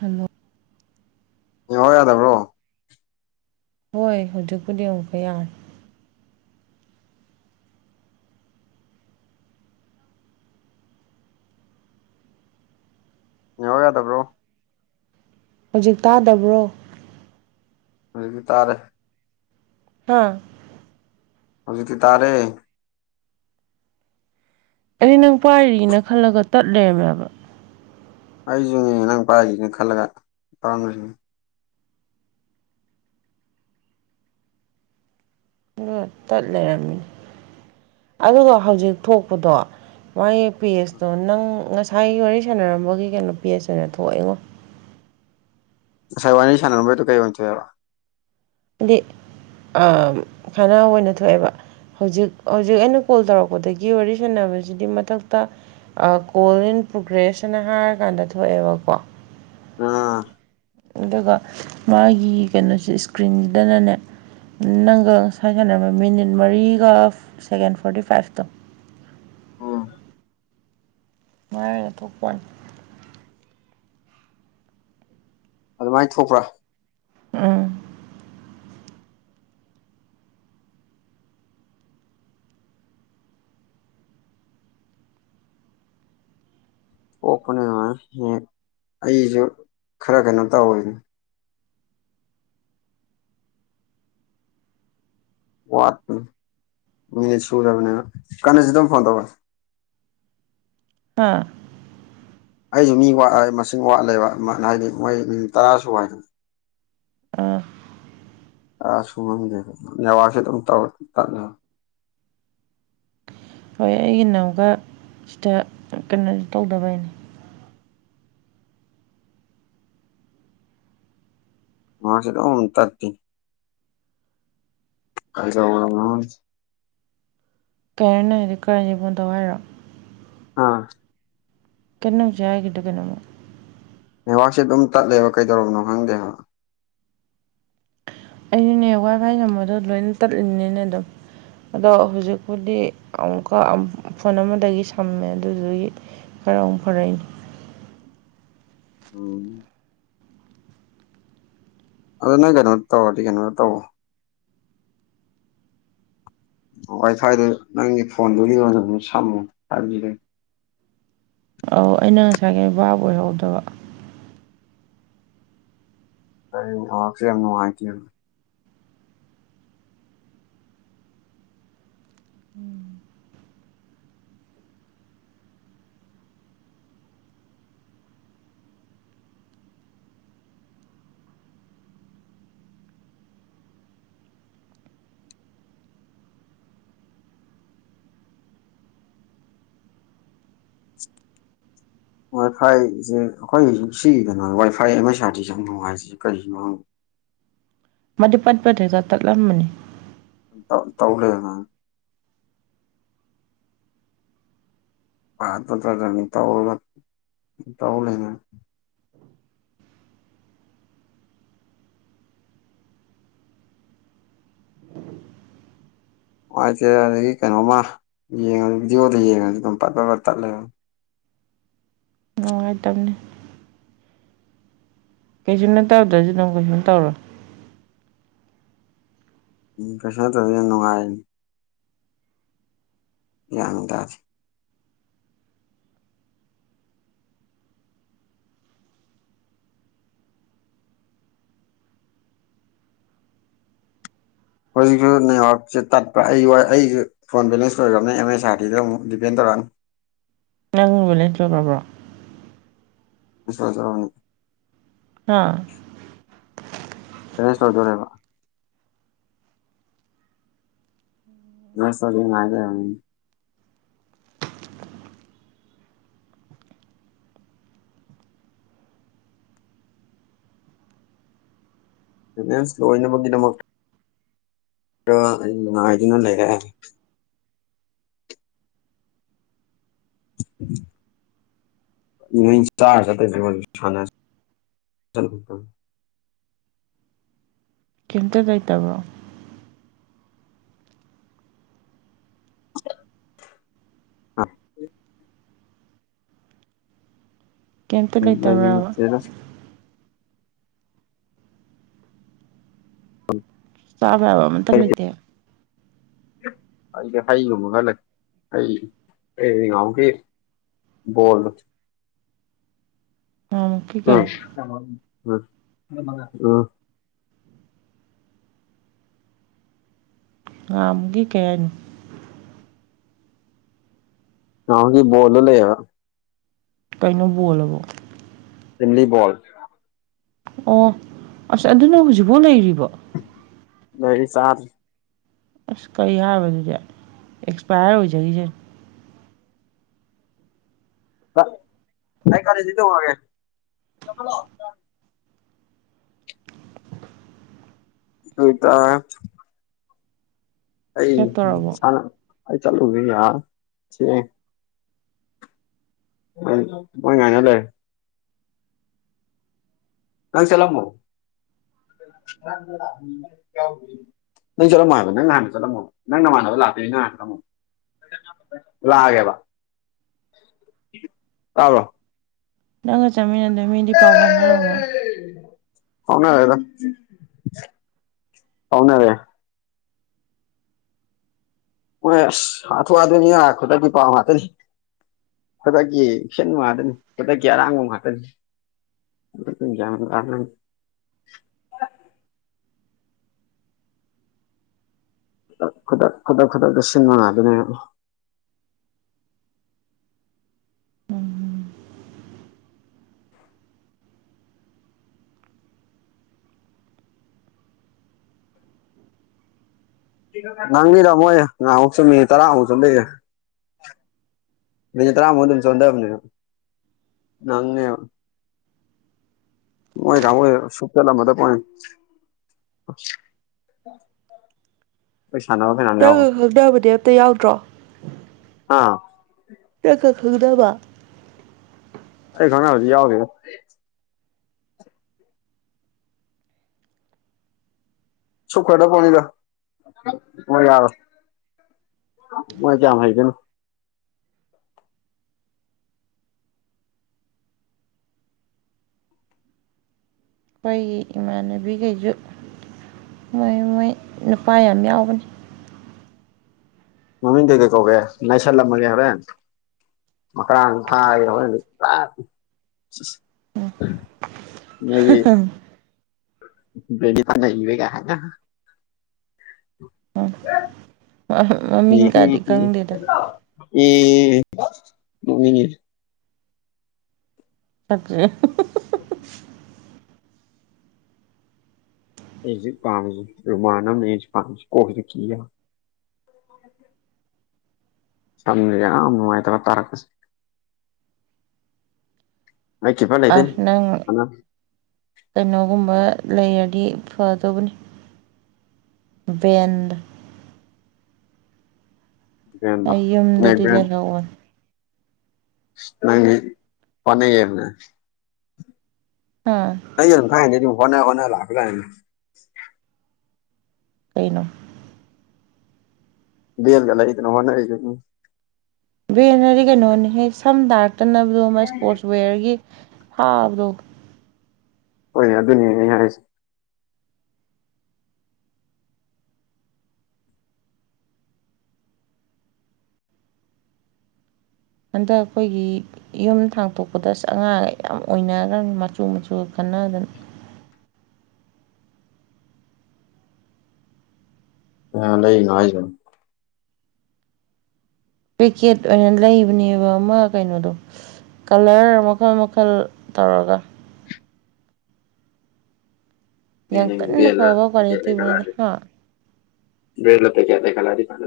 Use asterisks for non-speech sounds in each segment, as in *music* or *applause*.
Hello network ꯌꯥꯗꯕ꯭ꯔꯣ ꯍꯣꯏ ꯍꯧꯖꯤꯛꯄꯨꯗꯤ ꯑꯃꯨꯛꯀ ꯌꯥꯔꯦ ꯅꯦꯋꯥꯛ ꯌꯥꯗꯕ꯭ꯔꯣ ꯍꯧꯖꯤꯛ ꯇꯥꯗꯕ꯭ꯔꯣ ꯍꯧꯖꯤꯛꯇꯤ ꯇꯥꯔꯦ ꯍꯥꯥ ꯍꯧꯖꯤꯛꯇꯤ ꯇꯥꯔꯦ ꯑꯩꯗꯤ ꯅꯪ ꯄꯥꯏꯔꯤꯅ ꯈꯜꯂꯒ ꯇꯠ ꯂꯦꯃꯦꯕ ꯑꯩꯁꯨꯅꯦ ꯅꯪ ꯄꯥꯏꯔꯤꯅ ꯈꯜꯂꯒ ꯄꯥꯝ *unintelligible* ꯇꯠ ꯂꯩꯔꯝꯃꯤ ꯑꯗꯨꯒ ꯍꯧꯖꯤꯛ ꯊꯣꯛꯄꯗꯣ ꯃꯥꯒꯤ ꯄꯦꯖꯇꯣ ꯅꯪ ꯉꯁꯥꯏꯒꯤ ꯋꯥꯔꯤ ꯁꯥꯟꯅꯔꯝꯕꯒꯤ ꯀꯩꯅꯣ ꯄꯦꯖ ꯑꯅ ꯊꯣꯛꯏꯉꯣ ꯉꯁꯥꯏ ꯋꯥꯔꯤ ꯁꯥꯟꯅꯔꯝꯕꯗꯨ ꯀꯩ ꯑꯣꯏꯟ ꯊꯣꯛꯑꯦꯕ ꯍꯥꯏꯗꯤ ꯑꯝ ꯈꯔ ꯑꯣꯏꯅ ꯊꯣꯛꯑꯦꯕ ꯍꯧꯖꯤꯛ ꯍꯧꯖꯤꯛ ꯑꯩꯅ ꯀꯣꯜ ꯇꯧꯔꯛꯄꯗꯒꯤ ꯋꯥꯔꯤ ꯁꯥꯟꯅꯕꯁꯤꯗꯤ ꯃꯊꯛꯇ ꯑ ꯀꯣꯜ ꯏꯟ ꯄ꯭ꯔꯣꯒ꯭ꯔꯦꯁ ꯑꯅ ꯍꯥꯏꯔꯀꯥꯟꯗ ꯊꯣꯛꯑꯦꯕꯀꯣ ꯑꯥ ꯑꯗꯨꯒ ꯃꯥꯒꯤ ꯀꯩꯅꯣꯁꯦ ꯏꯁꯀ꯭ꯔꯤꯟꯗꯅꯅꯦ ꯅꯪꯒ ꯉꯁꯥꯏ ꯁꯥꯟꯅꯔꯝꯕ ꯃꯤꯅꯤꯠ ꯃꯔꯤꯒ ꯁꯦꯀꯦꯟ ꯐꯣꯔꯇꯤ ꯐꯥꯏꯚꯇꯣ ꯑꯗꯨꯃꯥꯏ ꯑꯣꯏꯅ ꯊꯣꯛꯄ ꯋꯥꯅꯤ ꯑꯗꯨꯃꯥꯏꯅ ꯊꯣꯛꯄ꯭ꯔꯥ ꯎꯝ ꯄꯣꯛꯄꯅꯤ ꯑꯗꯨ ꯍ ꯑꯩꯁꯨ ꯈꯔ ꯀꯩꯅꯣ ꯇꯧꯋꯦꯅꯦ ꯋꯥꯠꯄꯅꯤ ꯃꯤꯅꯤꯠ ꯁꯨꯗꯕꯅꯤꯅ ꯀꯟꯅꯤꯁꯅ ꯑꯃꯨꯛ ꯐꯣꯟ ꯇꯧꯔꯦ ꯑꯥ ꯑꯩꯁꯨ ꯃꯤ ꯋꯥꯠ ꯃꯁꯤꯡ ꯋꯥꯠꯂꯦꯕ ꯍꯥꯏꯗꯤ ꯃꯣꯏ ꯅꯨꯃꯤꯠ ꯇꯔꯥꯁꯨ ꯋꯥꯏꯗꯅ ꯑꯥ ꯑ ꯁꯨꯝ *unintelligible* ꯅꯦꯋꯥꯛꯁꯦ ꯑꯗꯨꯝ ꯇꯧ ꯇꯠꯂꯦ ꯍꯣꯏ ꯑꯩꯒꯤ ꯅꯝꯒ ꯁꯤꯗ ꯀꯩꯅꯣ ꯇꯧꯗꯕꯩꯅꯤ ꯃꯥꯁꯤꯗꯨꯝ ꯇꯠꯄꯤꯅꯦ *unintelligible* ꯀꯦꯔꯟ ꯍꯥꯏꯗꯤ ꯀꯔꯅꯤꯐꯣꯟ ꯇꯧ ꯍꯥꯏꯔꯣ ꯑꯥ ꯀꯩꯅꯣ ꯍꯧꯖꯤꯛ ꯍꯥꯏꯈꯤꯗꯣ ꯀꯩꯅꯣꯃ ꯅꯦꯋꯥꯛꯁꯦ ꯑꯗꯨꯝ ꯇꯠꯂꯦꯕ ꯀꯩꯗꯧꯔꯕꯅꯣ ꯈꯪꯗꯦꯕ ꯑꯩꯅꯅꯦ ꯋꯥꯏ ꯐꯥꯏ ꯅꯝꯕꯔꯗꯣ ꯂꯣꯏꯅ ꯇꯠꯂꯤꯅꯤꯅꯦ ꯑꯗꯣ ꯑꯗꯣ ꯍꯧꯖꯤꯛꯄꯨꯗꯤ ꯑꯃꯨꯛꯀ ꯑꯝ ꯐꯣꯟ ꯑꯃꯗꯒꯤ ꯁꯝꯃꯦ ꯑꯗꯨꯗꯨꯒꯤ ꯈꯔꯥ ꯑꯝ ꯐꯔꯩꯅꯤ ꯎꯝ ꯑꯗꯨ ꯅꯪ ꯀꯩꯅꯣ ꯇꯧꯔꯗꯤ ꯀꯩꯅꯣ ꯇꯧ ꯋꯥꯏ ꯐꯥꯏꯗꯨ ꯅꯪꯒꯤ ꯐꯣꯟꯗꯨꯒꯤ ꯑꯣꯏꯅ ꯁꯨꯝ ꯁꯝꯃꯨ ꯍꯥꯏꯕꯤꯔꯦ ꯑꯧ ꯑꯩꯅ ꯉꯁꯥꯏꯒꯩ ꯕꯥꯕ ꯑꯣꯏꯍꯧꯗꯕ ꯑꯩ ꯅꯦꯋꯥꯛꯁꯦ ꯌꯥꯝ ꯅꯨꯡꯉꯥꯏꯇꯦꯕ ꯎꯝ *unintelligible* ꯋꯥꯏ ꯐꯥꯏꯁꯦ ꯑꯩꯈꯣꯏ ꯁꯤ ꯀꯩꯅꯣ ꯋꯥꯏ ꯐꯥꯏ ꯑꯦꯝ ꯑꯦꯁ ꯑꯥꯔꯗꯤ ꯁꯦ ꯌꯥꯝ ꯅꯨꯡꯉꯥꯏꯖꯩ ꯀꯔꯤꯍꯤꯅꯣ ꯃꯥꯗꯤ ꯄꯠꯄꯗ ꯍꯦꯛꯇ ꯇꯠꯂꯝꯃꯅꯤ ꯇꯧ ꯇꯧ ꯂꯦꯝꯅꯦ ꯍꯝ ꯄꯥꯇ ꯇ ꯃꯤ *unintelligible* ꯅꯨꯡꯉꯥꯏꯇꯦ ꯑꯗꯒꯤ ꯀꯩꯅꯣꯃ ꯌꯦꯡꯉ ꯚꯤꯗꯤꯑꯣꯗ ꯌꯦꯡꯉꯁꯨ ꯑꯗꯨꯝ ꯄꯠ ꯄꯄꯠ ꯇꯠꯂꯦꯝ ꯅꯨꯡꯉꯥꯏꯇꯕꯅꯤ ꯀꯩꯁꯨꯨꯝ ꯅꯠꯇꯧꯗ꯭ꯔꯁꯨ ꯅꯪ ꯀꯩꯁꯨꯨꯝ ꯇꯧꯔꯣ ꯎꯝ ꯀꯩꯁꯥ ꯇꯗꯤ ꯌꯥꯝ ꯅꯨꯡꯉꯥꯏꯅꯦ꯫ ꯌꯥꯝꯅ ꯇꯥꯗꯦ꯫ ꯍꯧꯖꯤꯛꯁꯨ ꯅꯌꯣꯔꯁꯦ ꯇꯠꯄ꯭ꯔꯥ ꯑꯩ ꯋꯥ ꯑꯩꯁꯨ ꯐꯣꯟ ꯕꯦꯟꯁ ꯑꯣꯏꯈꯕꯅꯤ ꯑꯦꯝ ꯑꯦꯁꯥꯔꯗꯤꯗ ꯑꯃꯨꯛ ꯗꯤꯦꯟꯧꯛꯑꯅꯤ꯫ ꯅꯪ ꯕꯂꯦꯟ ꯑꯣꯏꯔꯕ꯭ꯔꯣ? *unintelligible* ꯍꯨꯝ *unintelligible* *unintelligible* ꯕꯥꯂꯦꯁ ꯂꯣꯏꯕꯒꯤꯗꯃꯛ ꯑꯅ ꯂꯩꯔꯦ꯫ *inaudible* *unintelligible* ꯀꯩꯝꯇ ꯂꯩꯇꯕ꯭ꯔꯣ? *inaudible* ꯀꯩꯝ ꯂꯩꯇꯕ꯭ꯔꯕ *inaudible* ꯄꯕ ꯌꯥꯕ ꯑꯝꯇꯥ ꯂꯩꯇꯦ꯫ ꯑꯩꯗꯤ ꯍꯩꯒꯨꯝꯕꯒ ꯂꯩ ꯍꯩ ꯑꯩ ꯉꯥꯎꯈꯤ꯫ ꯕꯣꯜꯗꯣ ꯉꯥꯃꯨꯛꯀꯤ ꯀꯩ ꯎ ꯎ ꯎꯝ ꯉꯝꯒꯤ ꯀꯩ ꯍꯥꯏꯅꯣ ꯀꯥꯎꯒꯤ ꯕꯣꯂꯗꯣ ꯂꯩ ꯍꯥꯏꯕ ꯀꯩꯅꯣ ꯕꯣꯜꯍꯨꯕꯣ ꯐꯝꯂꯤꯕꯣꯜ ꯑꯣ ꯑꯁ ꯑꯗꯨꯅ ꯍꯧꯖꯤꯛꯐꯥꯎ ꯂꯩꯔꯤꯕꯣ ꯂꯩ ꯆꯔ ꯑꯁ ꯀꯔꯤ ꯍꯥꯏꯕꯗꯨꯗꯤ ꯑꯦꯛꯁꯄꯥꯌꯔ ꯑꯣꯏꯖꯒꯤꯁꯦꯅ ꯑꯩ ꯒꯥꯔꯤ ꯁꯦ ꯇꯣꯡꯂꯛ ꯑꯒꯦ꯫ *unintelligible* ꯑꯩ ꯆꯠꯇꯣꯔꯕꯣ ꯑꯩ ꯆꯠꯂꯨꯒꯦ ꯌꯥꯦ꯫ ꯋꯥꯏ ꯉꯥꯏꯔꯂꯩ꯫ ꯅꯪ ꯆꯇꯂꯝꯃꯣ ꯅ ꯆꯂꯝꯃ ꯍꯥꯏꯕ ꯅꯪ ꯍꯥꯟꯅ ꯆꯠꯂꯝꯃꯣ ꯅꯪ ꯅꯃꯥꯟꯅꯕ ꯂꯥꯛꯣꯏꯅꯤ ꯅꯪꯥꯟꯅ ꯆꯂꯝꯃꯣ ꯂꯥꯛꯒꯦꯕ ꯇꯥꯕꯔꯣ ꯅꯪꯒ ꯆꯥꯃꯤꯟꯅꯗꯣꯏ ꯃꯤꯗꯤ ꯄꯥꯎ ꯐꯥꯎꯅꯔꯕꯣ ꯐꯥꯎꯅꯔꯦꯗ ꯐꯥꯎꯅꯔꯦ꯫ ꯍꯣꯏ ꯑꯁ ꯍꯥꯊꯨ ꯍꯥꯊꯣꯏꯅꯤ ꯈꯨꯗꯛꯀꯤ ꯄꯥꯎ ꯉꯥꯛꯇꯅꯤ꯫ ꯈꯨꯗꯛꯀꯤ ꯏꯟ ꯅꯨꯡ ꯉꯥꯛꯇꯅꯤ ꯈꯨꯗꯛꯀꯤ ꯑꯔꯥꯡꯕ ꯉꯥꯛꯇꯅꯤ꯫ *unintelligible* ꯈꯨꯗꯛ ꯈꯨꯗꯛ ꯈꯨꯗꯛ ꯈꯨꯗꯛꯇ ꯁꯤꯟꯕ ꯉꯥꯛꯇꯥꯅꯤ꯫ ꯅꯥꯡꯅꯤꯗꯃꯣꯣꯏꯁꯨ ꯃꯤ ꯇꯔꯥ ꯑ ꯆ ꯂꯩ꯫ ꯃꯤꯟꯠ ꯇꯔꯥ ꯃꯨꯛ ꯆꯣꯟꯊꯕꯥꯅꯤ ꯅꯥꯪꯅꯦꯕꯥ ꯃꯣꯏ ꯀꯪꯕꯨ ꯁꯨꯄꯆꯤꯜꯗꯦꯅꯤ꯫ ꯑꯈꯣꯏ ꯁꯥꯟ ꯇ ꯈꯪꯗꯕꯗꯤ ꯑꯦꯇ ꯌꯥꯎꯗ꯭ꯔꯣ ꯍꯨꯝ ꯆ ꯀꯛ ꯈꯪꯗꯕ ꯑꯩ ꯈꯅꯥ ꯍꯧꯖꯤ ꯌꯥꯎꯗꯤꯗ ꯁꯨꯛ ꯈꯣꯏꯗ ꯐꯅꯤꯗ ꯃꯣꯏ ꯌꯥꯔꯣꯏ ꯃꯣꯏ ꯀꯌꯥꯝ ꯍꯥꯏꯒꯦꯅ ꯑꯩꯈꯣꯏꯒꯤ ꯏꯃꯥꯟꯅꯕꯤꯈꯩꯁꯨ ꯃꯣꯏ ꯃꯣꯏ ꯅꯨꯄꯥ ꯌꯥꯝ ꯌꯥꯎꯕꯅꯤ ꯃꯃꯤꯡꯗꯤꯩ ꯀꯩ ꯀꯧꯒꯦ ꯂꯥꯏꯁꯜꯂꯝꯃꯒꯦ ꯍꯣꯔꯦꯟ ꯃꯀꯔꯥ ꯊꯥ ꯃꯥꯦ ꯄ ꯏꯕꯒ ꯍꯥꯏ ꯃꯃꯤꯡꯒꯗꯤ ꯎ ꯈꯪꯗꯦꯗ ꯎꯝ ꯎꯝ ꯆꯠꯦ ꯑꯣ ꯍ ꯑꯩꯁꯤꯦ ꯄꯥꯝꯃꯤꯁꯤꯦ ꯔꯨꯃꯥꯟ ꯑꯃ ꯑꯩꯁꯤꯦ ꯄꯥꯝꯃꯤꯁꯤ ꯀꯣꯛꯁꯤ ꯀꯤ ꯁꯝꯅꯤꯅꯨꯡꯉꯥꯏ ꯇꯔ ꯇꯔꯛꯀꯁꯤ ꯑꯩ ꯀꯤꯄꯔ ꯑ ꯂꯩꯗꯣꯏꯅꯤ ꯅꯪ ꯀꯩꯅꯣꯒꯨꯝꯕ ꯂꯩꯔꯗꯤ ꯐꯗꯧꯕꯅꯤ ꯕꯦꯟ ꯅꯪ ꯑꯩ ꯌꯨꯝꯗꯗꯤ ꯂꯩꯍꯧꯋꯅꯦ ꯅꯪ ꯄꯅꯦꯒꯦꯅꯦ ꯍꯥꯥ ꯑꯩ ꯑꯗꯨꯝ ꯊꯥꯏꯅꯗꯤ ꯑꯗꯨ ꯍꯣꯠꯅ ꯍꯣꯠꯅ ꯂꯥꯛꯄ ꯂꯅꯤꯅꯦ ꯀꯩꯅꯣ ꯦꯦꯜꯒꯂ ꯂꯩꯅ ꯍꯟꯅ ꯕꯦꯅꯗꯤ ꯀꯩꯅꯣꯅꯤ ꯍꯦꯛ ꯁꯝ ꯇꯥꯔꯛꯇꯅꯕꯗꯣ ꯃꯥ ꯏꯁꯄꯣꯔꯠꯁ ꯋꯦꯌꯔꯒꯤ ꯐꯥꯕꯗꯣ ꯍꯣꯏꯅꯦ ꯑꯗꯨꯅꯦ ꯑꯩ ꯍꯥꯏꯁꯦ ꯍꯟꯗꯛ ꯑꯩꯈꯣꯏꯒꯤ ꯌꯨꯝ ꯊꯥꯡꯇꯣꯛꯄꯗ ꯑꯉꯥꯡ ꯌꯥꯝ ꯑꯣꯏꯅꯈ꯭ꯔꯅꯤ ꯃꯆꯨ ꯃꯆꯨꯒ ꯈꯟꯅꯗꯅ ꯑ ꯂꯩꯅ ꯍꯥꯏꯖ ꯄꯤꯀꯦꯠ ꯑꯣꯏꯅ ꯂꯩꯕꯅꯦꯕ ꯑꯃ ꯀꯩꯅꯣꯗꯣ ꯀꯂꯔ ꯃꯈꯜ ꯃꯈꯜ ꯇꯧꯔꯒ ꯌꯥꯝ ꯀꯟꯅ ꯐꯕ ꯂ ꯂꯩ ꯀꯂ ꯀ꯭ꯋꯥꯂꯤꯇꯤꯗꯨꯅꯗꯤ ꯍꯥ ꯕꯦ ꯂ ꯄ ꯀꯦꯦ ꯈꯂꯗꯤ ꯐꯗ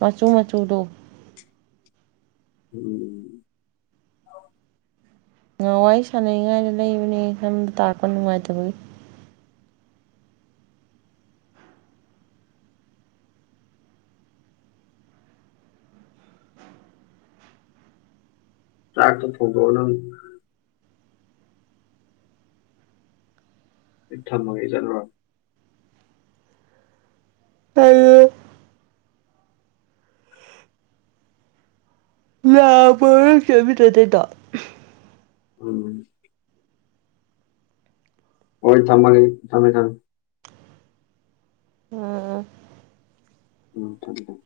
ꯃꯆꯨ ꯃꯆꯨꯗꯣ ꯎꯝ ꯉꯍ ꯋꯥꯔꯤ ꯁꯥꯟꯅꯉꯥꯏꯗ ꯂꯩꯕꯅꯦ ꯈꯟꯕ ꯇꯥꯛꯔꯄ ꯅꯨꯡꯉꯥꯏꯇꯕꯒꯤ ꯇꯥꯛꯇ ꯊꯒ ꯊꯝꯃꯒꯦ ꯆꯠꯂꯨꯔ ꯇꯦꯟ ꯂ ꯄꯔ ꯆꯦꯕꯤꯗ ꯇꯩꯗꯣ ꯎꯝ ꯍꯣꯏ ꯊꯝꯃꯒꯦ ꯊꯝꯃꯦ ꯊꯃꯦ ꯑꯥ ꯎꯝ ꯊꯝꯃꯦ ꯊꯝꯃꯦ